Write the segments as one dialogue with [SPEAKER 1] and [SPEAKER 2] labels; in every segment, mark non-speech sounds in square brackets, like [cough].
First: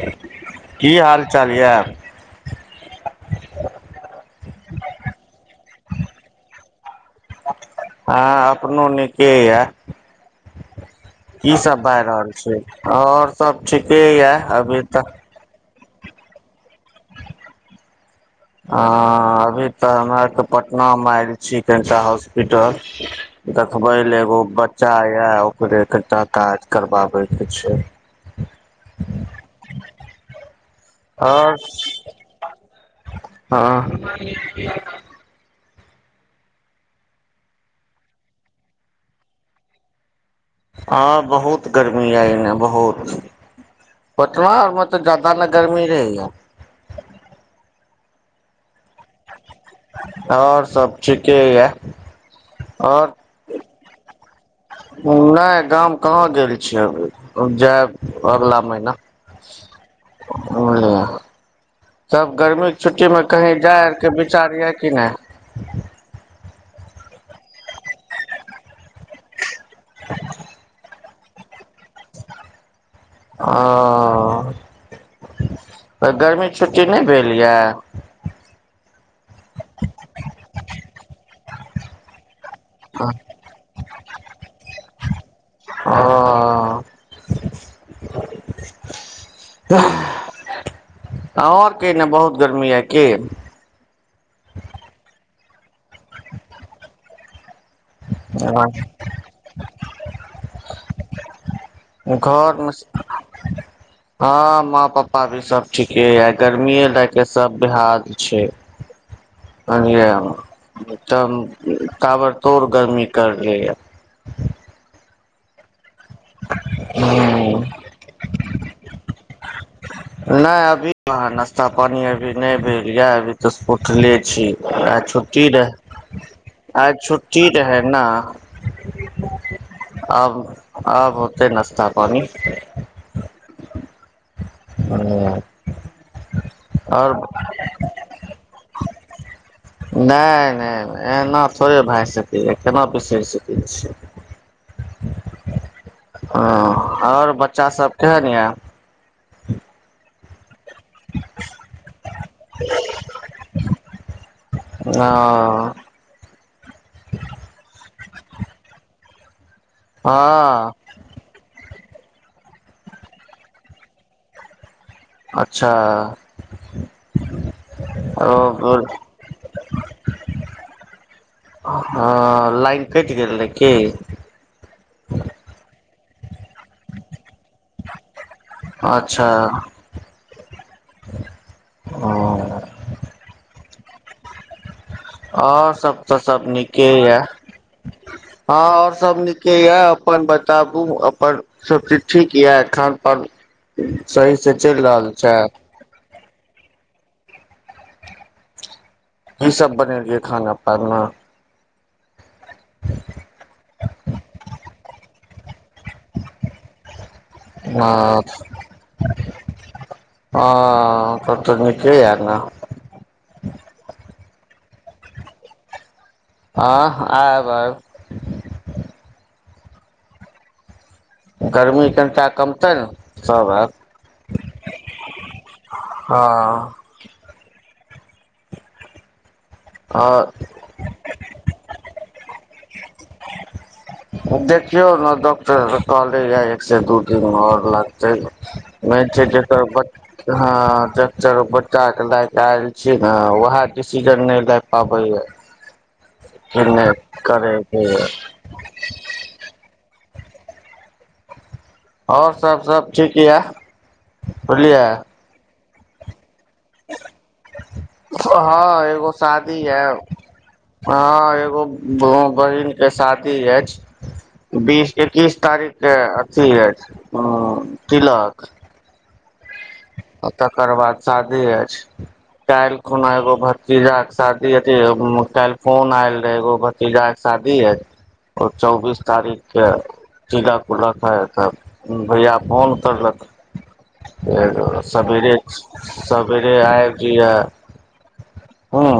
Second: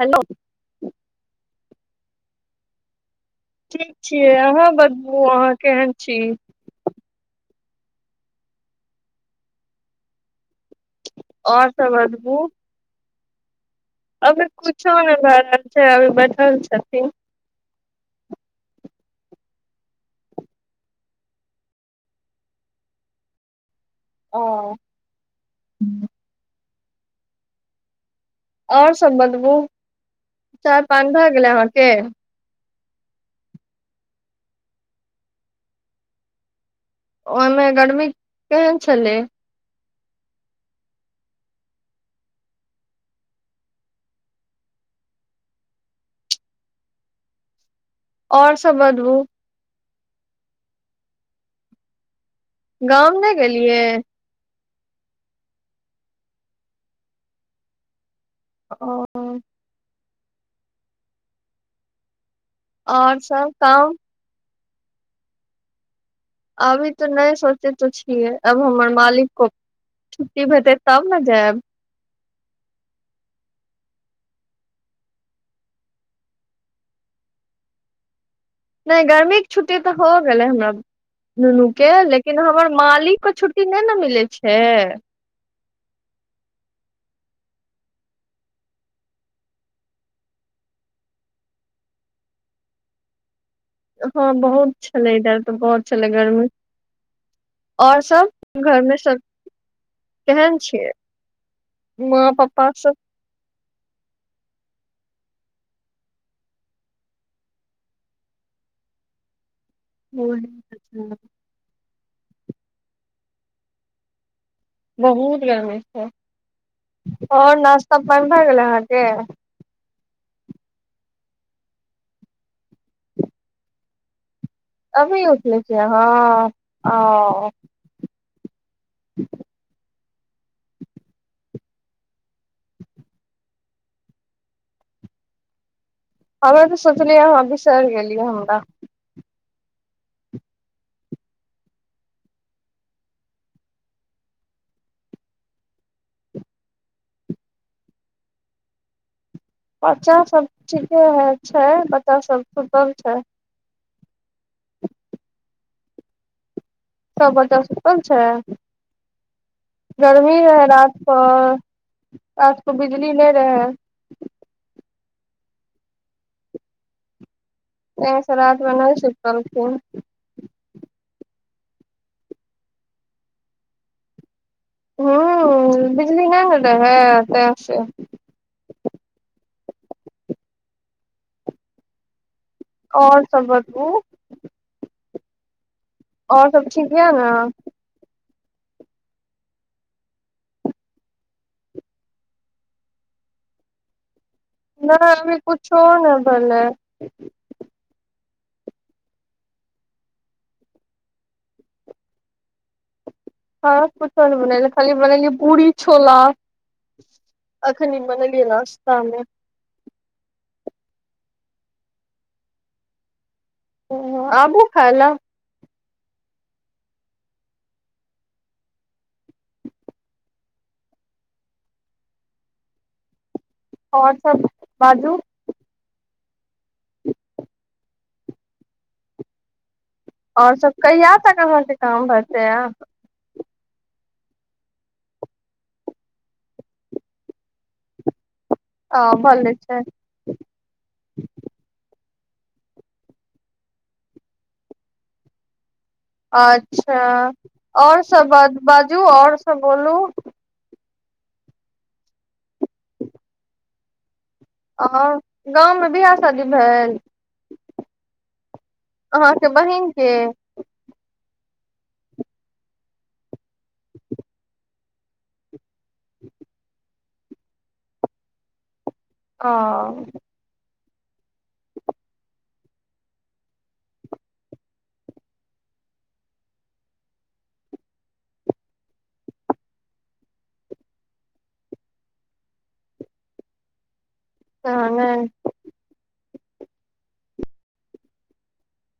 [SPEAKER 1] Hello
[SPEAKER 2] की हाल चाल यऽ
[SPEAKER 1] ठीक छियै अहाँ बतबू अहाँ केहन छी
[SPEAKER 2] हाँ अपनो निके ये की
[SPEAKER 1] और
[SPEAKER 2] सब भए रहल
[SPEAKER 1] बतबू
[SPEAKER 2] छै और सब ठीके याऽ अभी तक
[SPEAKER 1] छैया बैठल छथिन
[SPEAKER 2] ह अभी तऽ हमरा आर के पटना मे आयल छी कनिका हॉस्पिटल फगुआल लय
[SPEAKER 1] ओ
[SPEAKER 2] एगो बच्चा आया ओकरे कनिटा काज करबाबै के छैय
[SPEAKER 1] और सभ बतबू चाय पान भए गेलै अहाँके
[SPEAKER 2] हाँ
[SPEAKER 1] ओइमे गर्मी केहन छलै
[SPEAKER 2] हाँ बहुत गर्मी आइ अने बहुत पटना आरमे तऽ जादा न गर्मी रहैया
[SPEAKER 1] और सब बदबू
[SPEAKER 2] और सभ ठीके यए
[SPEAKER 1] गाँव नहि गेलियै
[SPEAKER 2] नहि गाम कहाँ गेल छियै अभी जायब अगला महिना
[SPEAKER 1] ओ
[SPEAKER 2] बुझलिय तब [inaudible] गरमीके
[SPEAKER 1] और
[SPEAKER 2] छुट्टीमे
[SPEAKER 1] सब
[SPEAKER 2] कहीँ जाइ
[SPEAKER 1] काम
[SPEAKER 2] आरके विचार यऽ कि नहि
[SPEAKER 1] अभी तऽ नहि सोचेत छियै अब हमर मालिक को छुट्टी भेटै तब तब न जैब
[SPEAKER 2] ओ तऽ गर्मीक छुट्टी नहि भेल यए
[SPEAKER 1] नहि गर्मीके छुट्टी तऽ हो गेलै हमरा नुनू केँ लेकिन किन हमर मालिक
[SPEAKER 2] ओ
[SPEAKER 1] के छुट्टी नहि ने मिलै छै
[SPEAKER 2] ओ तऽ अहों आर के एने बहुत गर्मी यै की
[SPEAKER 1] हँ बहुत छलै इधर तऽ बहुत छलै गर्मी और सब घरमे सब केहन छियै माँ पप्पा
[SPEAKER 2] घरमे
[SPEAKER 1] सब
[SPEAKER 2] हँ मा पप् ा भी सब ठीके या गर्मीए लए के सब बेहाल छै लियए तब ताबड़तोड़ गरमी करले यै
[SPEAKER 1] बहुत गर्मी छै और
[SPEAKER 2] हूं
[SPEAKER 1] नाश्ता पानि भ गेले अहाँके के
[SPEAKER 2] ना अभी कहाँ नास्ता पानी अभी नै भेल ये अभी तऽ सुतले छी आई
[SPEAKER 1] अभी
[SPEAKER 2] छुट्टी
[SPEAKER 1] उठले छियै
[SPEAKER 2] रहै
[SPEAKER 1] अहाँ
[SPEAKER 2] आई छुट्टी
[SPEAKER 1] ओ
[SPEAKER 2] रहै न
[SPEAKER 1] [inaudible]
[SPEAKER 2] आब आब होतै नाश्ता पानी हूँ
[SPEAKER 1] हमे तऽ सोचलियै अहाँ बिसैर गेलियै हमरा
[SPEAKER 2] नहि नहि नहि एना थोड़े भए सकैए केना बिसरि सकै छी [inaudible] हँ और बच्चा सभ केहन यए
[SPEAKER 1] बच्चा सब ठीके है छै बच्चा सब सुतल छै
[SPEAKER 2] हँ
[SPEAKER 1] सब बच्चा सुतल छै गर्मी रहै रात कऽ आज तो बिजली नहि रहै
[SPEAKER 2] अच्छा
[SPEAKER 1] अहिसे रातमे
[SPEAKER 2] ओ
[SPEAKER 1] नहि सुतलखिन
[SPEAKER 2] हँ लाइन कटि गेल रहै की
[SPEAKER 1] ह बिजली नहि ने रहे तै से
[SPEAKER 2] अच्छा ह
[SPEAKER 1] और सब बतबु
[SPEAKER 2] और सभ तऽ सभ नीके
[SPEAKER 1] ठीक यऽ
[SPEAKER 2] यए
[SPEAKER 1] ने
[SPEAKER 2] हँ और सब नीके ये अपन बताबु अपन सब चीज ठीक ये खान पान सहीसँ चलि रहल छै
[SPEAKER 1] भलै
[SPEAKER 2] की सब बनेलियै खाना पाना
[SPEAKER 1] हँ कुछो नहि बनेलियै खाली बनेलियै पुरी छोला एखन ई
[SPEAKER 2] ह
[SPEAKER 1] बनेलियै नास्तामे
[SPEAKER 2] हँ तब तऽ नीके यऽ ने
[SPEAKER 1] ह आबू खाय ला
[SPEAKER 2] हँ आयब आयब गर्मी कनिटा कमतै न
[SPEAKER 1] आ और सब बाजू
[SPEAKER 2] हँ
[SPEAKER 1] आ और सब कहिया तक अहाँके काम भरते आ
[SPEAKER 2] देखियौ ने डॉक्टर कहले एक से दू दिन आ और लगतै
[SPEAKER 1] आ
[SPEAKER 2] मेन छै ज
[SPEAKER 1] भले
[SPEAKER 2] ह ज बच्चा के लायक [unintelligible] लेल छी ने उएह के डिसीजन नहि लए पाबैए
[SPEAKER 1] अच्छा आ और
[SPEAKER 2] यऽ।
[SPEAKER 1] सभ ब बाजू आ और सभ बोलू
[SPEAKER 2] आ और सब सब ठीक य य बुझलिय
[SPEAKER 1] और गाँव में बिवाह शादी भेल
[SPEAKER 2] हँ एगो
[SPEAKER 1] अहाँके
[SPEAKER 2] शादी एय
[SPEAKER 1] बहिन के
[SPEAKER 2] हँ एगो बहिन के शादी अछि बिस ऐकैश तारीख के अथी अछि तिलक
[SPEAKER 1] ह [unintelligible]
[SPEAKER 2] सादे अछि काल्हि खुना एगो भतीजा के शादी अथ काल्हि फोन आयल रहे एगो भतीजा के शादी शादी है चौंबीस तारीख के चिलक उलक है तऽ भैया फोन करलक
[SPEAKER 1] तहन
[SPEAKER 2] सवेरे सवेरे आबि जाइए हँ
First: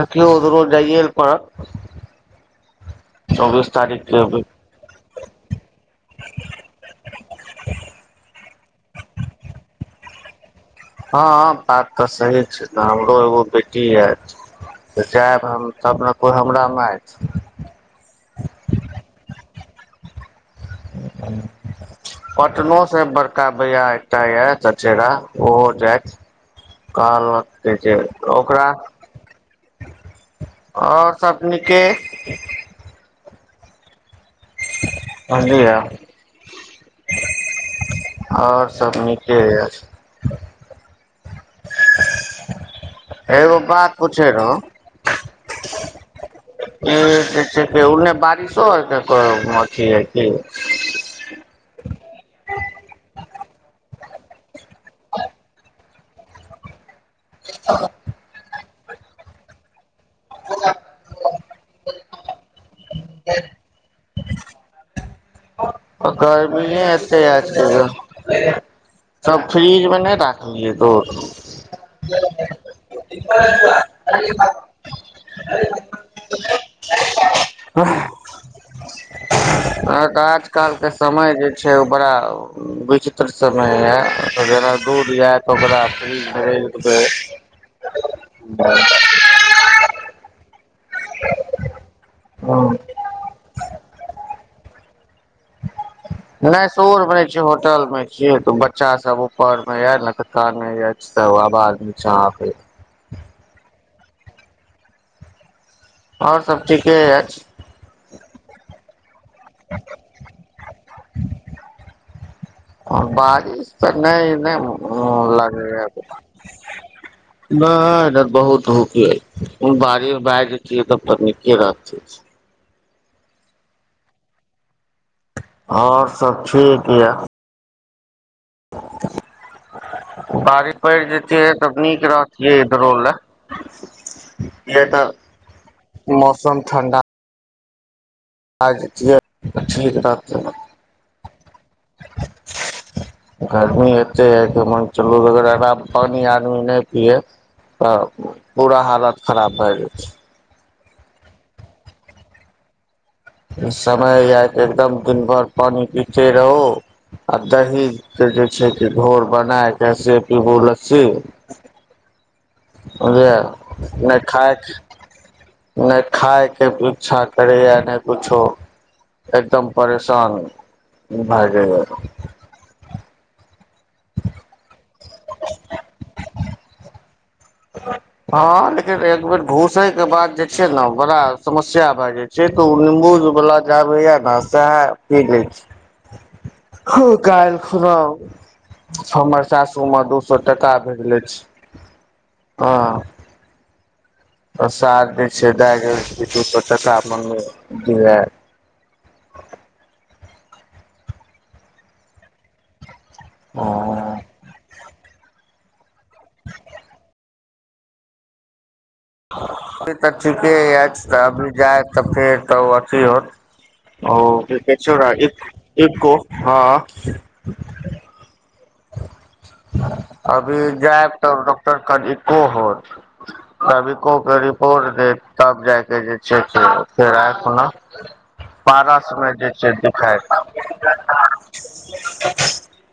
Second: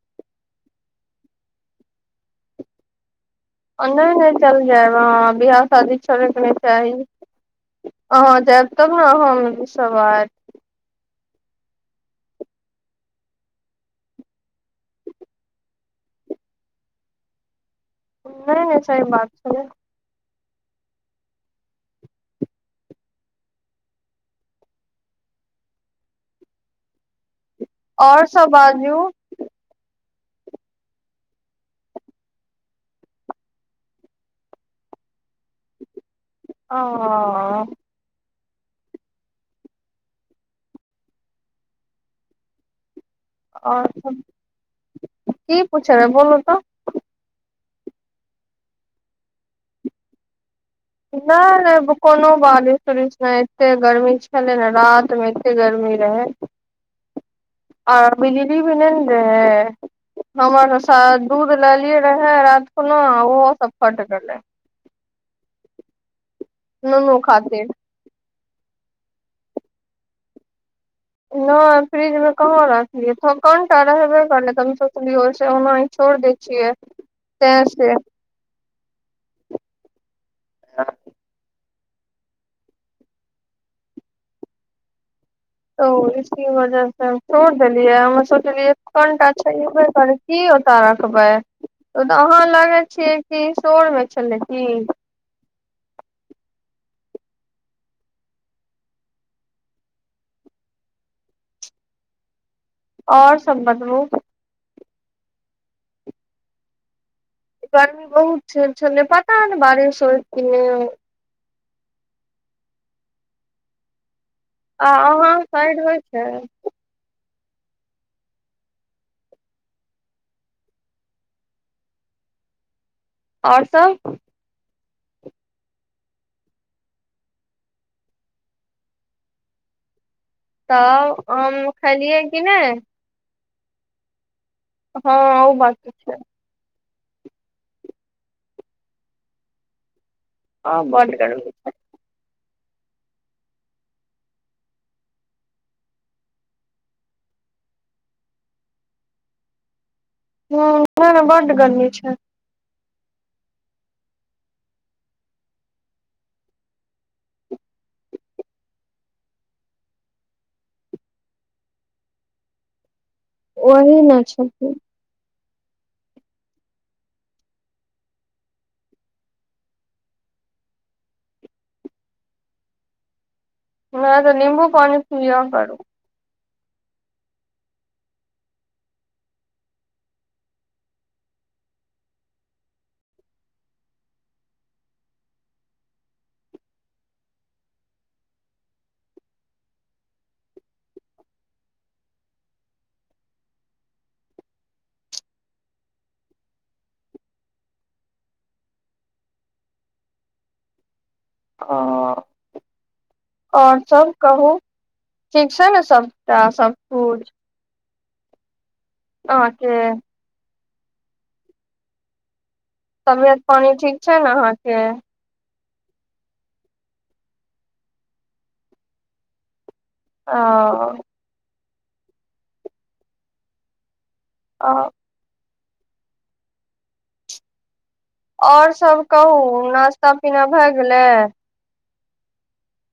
[SPEAKER 2] देखियौ रोज जाइए पर
[SPEAKER 1] नहि नहि चल जाय अहा बिहाह शादी छोडबाक नहि चाही अहाँ जायब तब नै हम सब आव
[SPEAKER 2] हँ बात तऽ सही छै ने हमरो एगो बेटी एय तऽ जायब हम तब ने कोइ हमरा में एत
[SPEAKER 1] नहि नै सही बात छै
[SPEAKER 2] ह पटनो सँ बड़का भैया एकटा यऽ चचेरा ओहो जायइत कहलत कह छै
[SPEAKER 1] आओर सब
[SPEAKER 2] ओकरा आ
[SPEAKER 1] बाजू
[SPEAKER 2] और सब निके बुझलियै
[SPEAKER 1] हँ हँ हंँ
[SPEAKER 2] आ और सभ नीके एछ एगो बात
[SPEAKER 1] सब
[SPEAKER 2] पूछे रहौ
[SPEAKER 1] की पुछबै बोलू तऽ
[SPEAKER 2] ई जे छै उने बारिशो अथ है कि
[SPEAKER 1] नहि नहि कोनो बारिश उरिश नहि एतेक गर्मी छलै ने रात मे एतेक गर्मी रहै आ बिजली भी नहि रहै हमर सब दूध लेलियै रहे राति में ओहो सब फट लै
[SPEAKER 2] गर्मी नहि एते ह आज
[SPEAKER 1] खातिर
[SPEAKER 2] कल त सब फ्रिज मे ने राखलिय
[SPEAKER 1] नहि फ्रिज मे कहाँ रखलियै कटा रहबे करलै त हम सोचलियना छोड़ दै छियै तै से
[SPEAKER 2] आऽ आजकल के समय जे बड़ा विचित्र सब य दूर य
[SPEAKER 1] त इसकी वजह से छोड़ देलियै हममे सोचलियै कोन्टा जैसे करी रखबै ओ तऽ अहाँ
[SPEAKER 2] हँ
[SPEAKER 1] लागे छियै कि शोर मचैले छिए ह्म
[SPEAKER 2] ने सोर मे छीे होटल में छीये तऽ बच्चा सब ऊपर में य ने तऽ कनैय एय आवाज निचा आबेत
[SPEAKER 1] आ और सब बतबु
[SPEAKER 2] और सब ठीके अयछ
[SPEAKER 1] सुन पता ने बारीस होईत की नय
[SPEAKER 2] आ बारिश त नय नय
[SPEAKER 1] आ
[SPEAKER 2] भ
[SPEAKER 1] अहाँ साइड
[SPEAKER 2] लाखईया
[SPEAKER 1] होइ छै
[SPEAKER 2] न ईधर बहुत धूप ऐ बाड़े बायज जेतियै तब तऽ नीके रहत
[SPEAKER 1] और सब
[SPEAKER 2] और सब ठीक यए बारिष पड़
[SPEAKER 1] तब
[SPEAKER 2] जेतीय
[SPEAKER 1] आम
[SPEAKER 2] तब नीक
[SPEAKER 1] खेलियै कि
[SPEAKER 2] रहतियै
[SPEAKER 1] नहि
[SPEAKER 2] इधरो लए बेटा
[SPEAKER 1] हँ ओ बात तऽ छै
[SPEAKER 2] मौसम ठण्डा आ जेतियै त ठिक रहतियै
[SPEAKER 1] ह बात कर [inaudible]
[SPEAKER 2] [inaudible] गर्मी एते यै कि मन चलू अग आराम पानी आदमी नय पिय तऽ पूरा हालत खराब भए जाइ छै
[SPEAKER 1] ह ऊहै न बड गरमी छै
[SPEAKER 2] ई समय य एकदम दिन भर पानि पीते रहू आ दही छै घोर बना कै से पीबू लस्सी बुझझियै
[SPEAKER 1] ओही न
[SPEAKER 2] नय खाय के
[SPEAKER 1] छथिन।
[SPEAKER 2] नय खाय के पूछा करै य नय कुछो एकदम परेशान भए गेलए
[SPEAKER 1] नय तऽ निंबू पानि पिअ करू
[SPEAKER 2] हँ लेकिन एक बेर घूसै के बाद जे छै न बड़ा समस्या भए जाइ छै तऽ ओ निबू उज बलाबै जाय भय न सएह पी लै छी हो काल खनाउ हमर सासू म दू स टाका भेजलै छै हँ प्रसाद जे छै दए गे दू स टाका मगवय दीहै [inaudible]
[SPEAKER 1] आ और सब
[SPEAKER 2] अभी
[SPEAKER 1] कहू ठीक छै ने सब तऽ सब पुज अहाँके
[SPEAKER 2] अ तऽ ठीके अएछ तऽ अब जाय तऽ फेर तब अथी होयत
[SPEAKER 1] तबियत पानी ठीक
[SPEAKER 2] अ
[SPEAKER 1] छै ने
[SPEAKER 2] की कहय
[SPEAKER 1] अहाँके
[SPEAKER 2] छै ओकरा एको हँ अभी
[SPEAKER 1] आ
[SPEAKER 2] जायब तऽ डॉक्टर कन इको होत तभी कौ ग रिपोर्ट देत तब जाके जे छै फेर आयत अपना
[SPEAKER 1] और सब
[SPEAKER 2] पारस मे
[SPEAKER 1] कहू
[SPEAKER 2] जे छै
[SPEAKER 1] नास्ता
[SPEAKER 2] दिखाइत
[SPEAKER 1] पीना भए गेलै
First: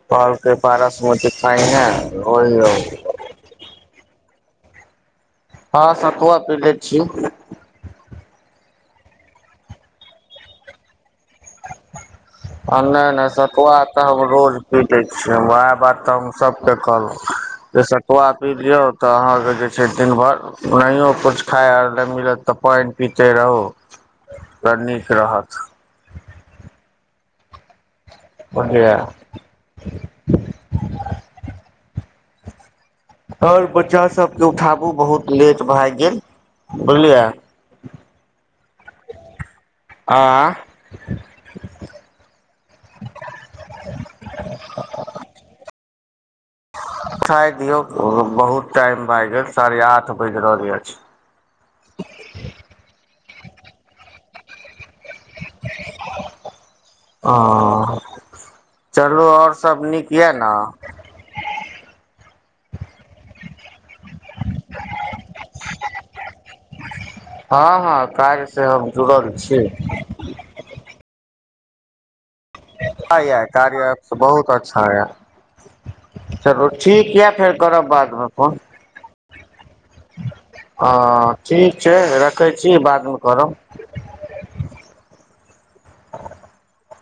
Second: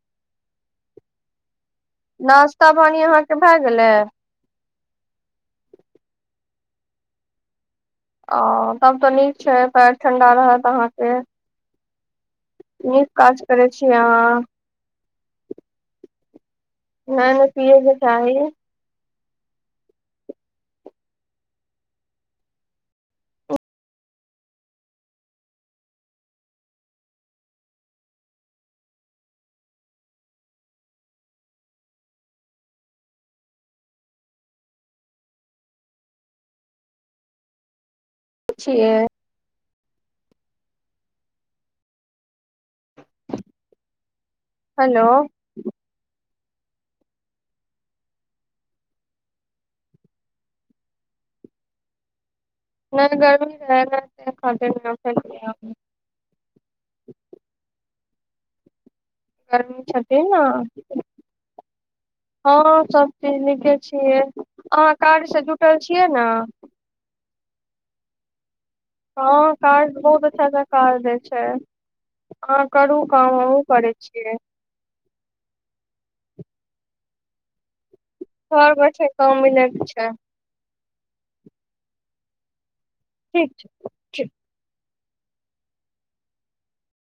[SPEAKER 2] कहल के पारस पै
[SPEAKER 1] नाश्ता पानी अहाँ के भए गेलै
[SPEAKER 2] हँ सतुआ पिले छी
[SPEAKER 1] ओ तब तऽ नीक छै पैर ठंडा रहत अहाँ के
[SPEAKER 2] नय नय
[SPEAKER 1] करै
[SPEAKER 2] सतुआ
[SPEAKER 1] छी
[SPEAKER 2] तऽ हम
[SPEAKER 1] अहाँ
[SPEAKER 2] रोज पीलै छि वएह बात तऽ हम सबके
[SPEAKER 1] नै
[SPEAKER 2] कहलऊ
[SPEAKER 1] नै पियै
[SPEAKER 2] जे
[SPEAKER 1] के
[SPEAKER 2] सतुआ
[SPEAKER 1] चाही
[SPEAKER 2] पी लिऔ तऽ अहाँके जे छै दिन भरि नहियो कुछ खाय आर नय मिलत तऽ पाईन पीते रहू त नीक रहत बुझलिय और बच्चा सबके उठाबू बहुत लेट भैए गेल बुझलियै
[SPEAKER 1] छि ए
[SPEAKER 2] आँ
[SPEAKER 1] हेलो
[SPEAKER 2] खाय दियौ बहुत टाइम भैए गेल साढ़े आठ बाजि रहल अछि [inaudible]
[SPEAKER 1] नहि गरमी रहै राते कतेने
[SPEAKER 2] ओ चलू और सब
[SPEAKER 1] गरमी
[SPEAKER 2] नीक
[SPEAKER 1] छथिन
[SPEAKER 2] यऽ
[SPEAKER 1] न
[SPEAKER 2] ने
[SPEAKER 1] हँ सब तिनके छियै अहाँ कार्यसँ जुटल छियै न
[SPEAKER 2] हँ हँ कार्य से हम जुड़ल
[SPEAKER 1] हँ
[SPEAKER 2] छी
[SPEAKER 1] कार्य बहुत अच्छा अच्छा कार्य दै छै अहाँ करू
[SPEAKER 2] ह
[SPEAKER 1] काम
[SPEAKER 2] यै
[SPEAKER 1] हमहुँ
[SPEAKER 2] कार्य
[SPEAKER 1] करै
[SPEAKER 2] ऐप स
[SPEAKER 1] छियै
[SPEAKER 2] बहुत अच्छा य चलु ठीक य फेर करब बात
[SPEAKER 1] घर बैठल काम मिलैत छै
[SPEAKER 2] हँ ठीक छै रखै छी बाद मे
[SPEAKER 1] ठीक
[SPEAKER 2] करब
[SPEAKER 1] छै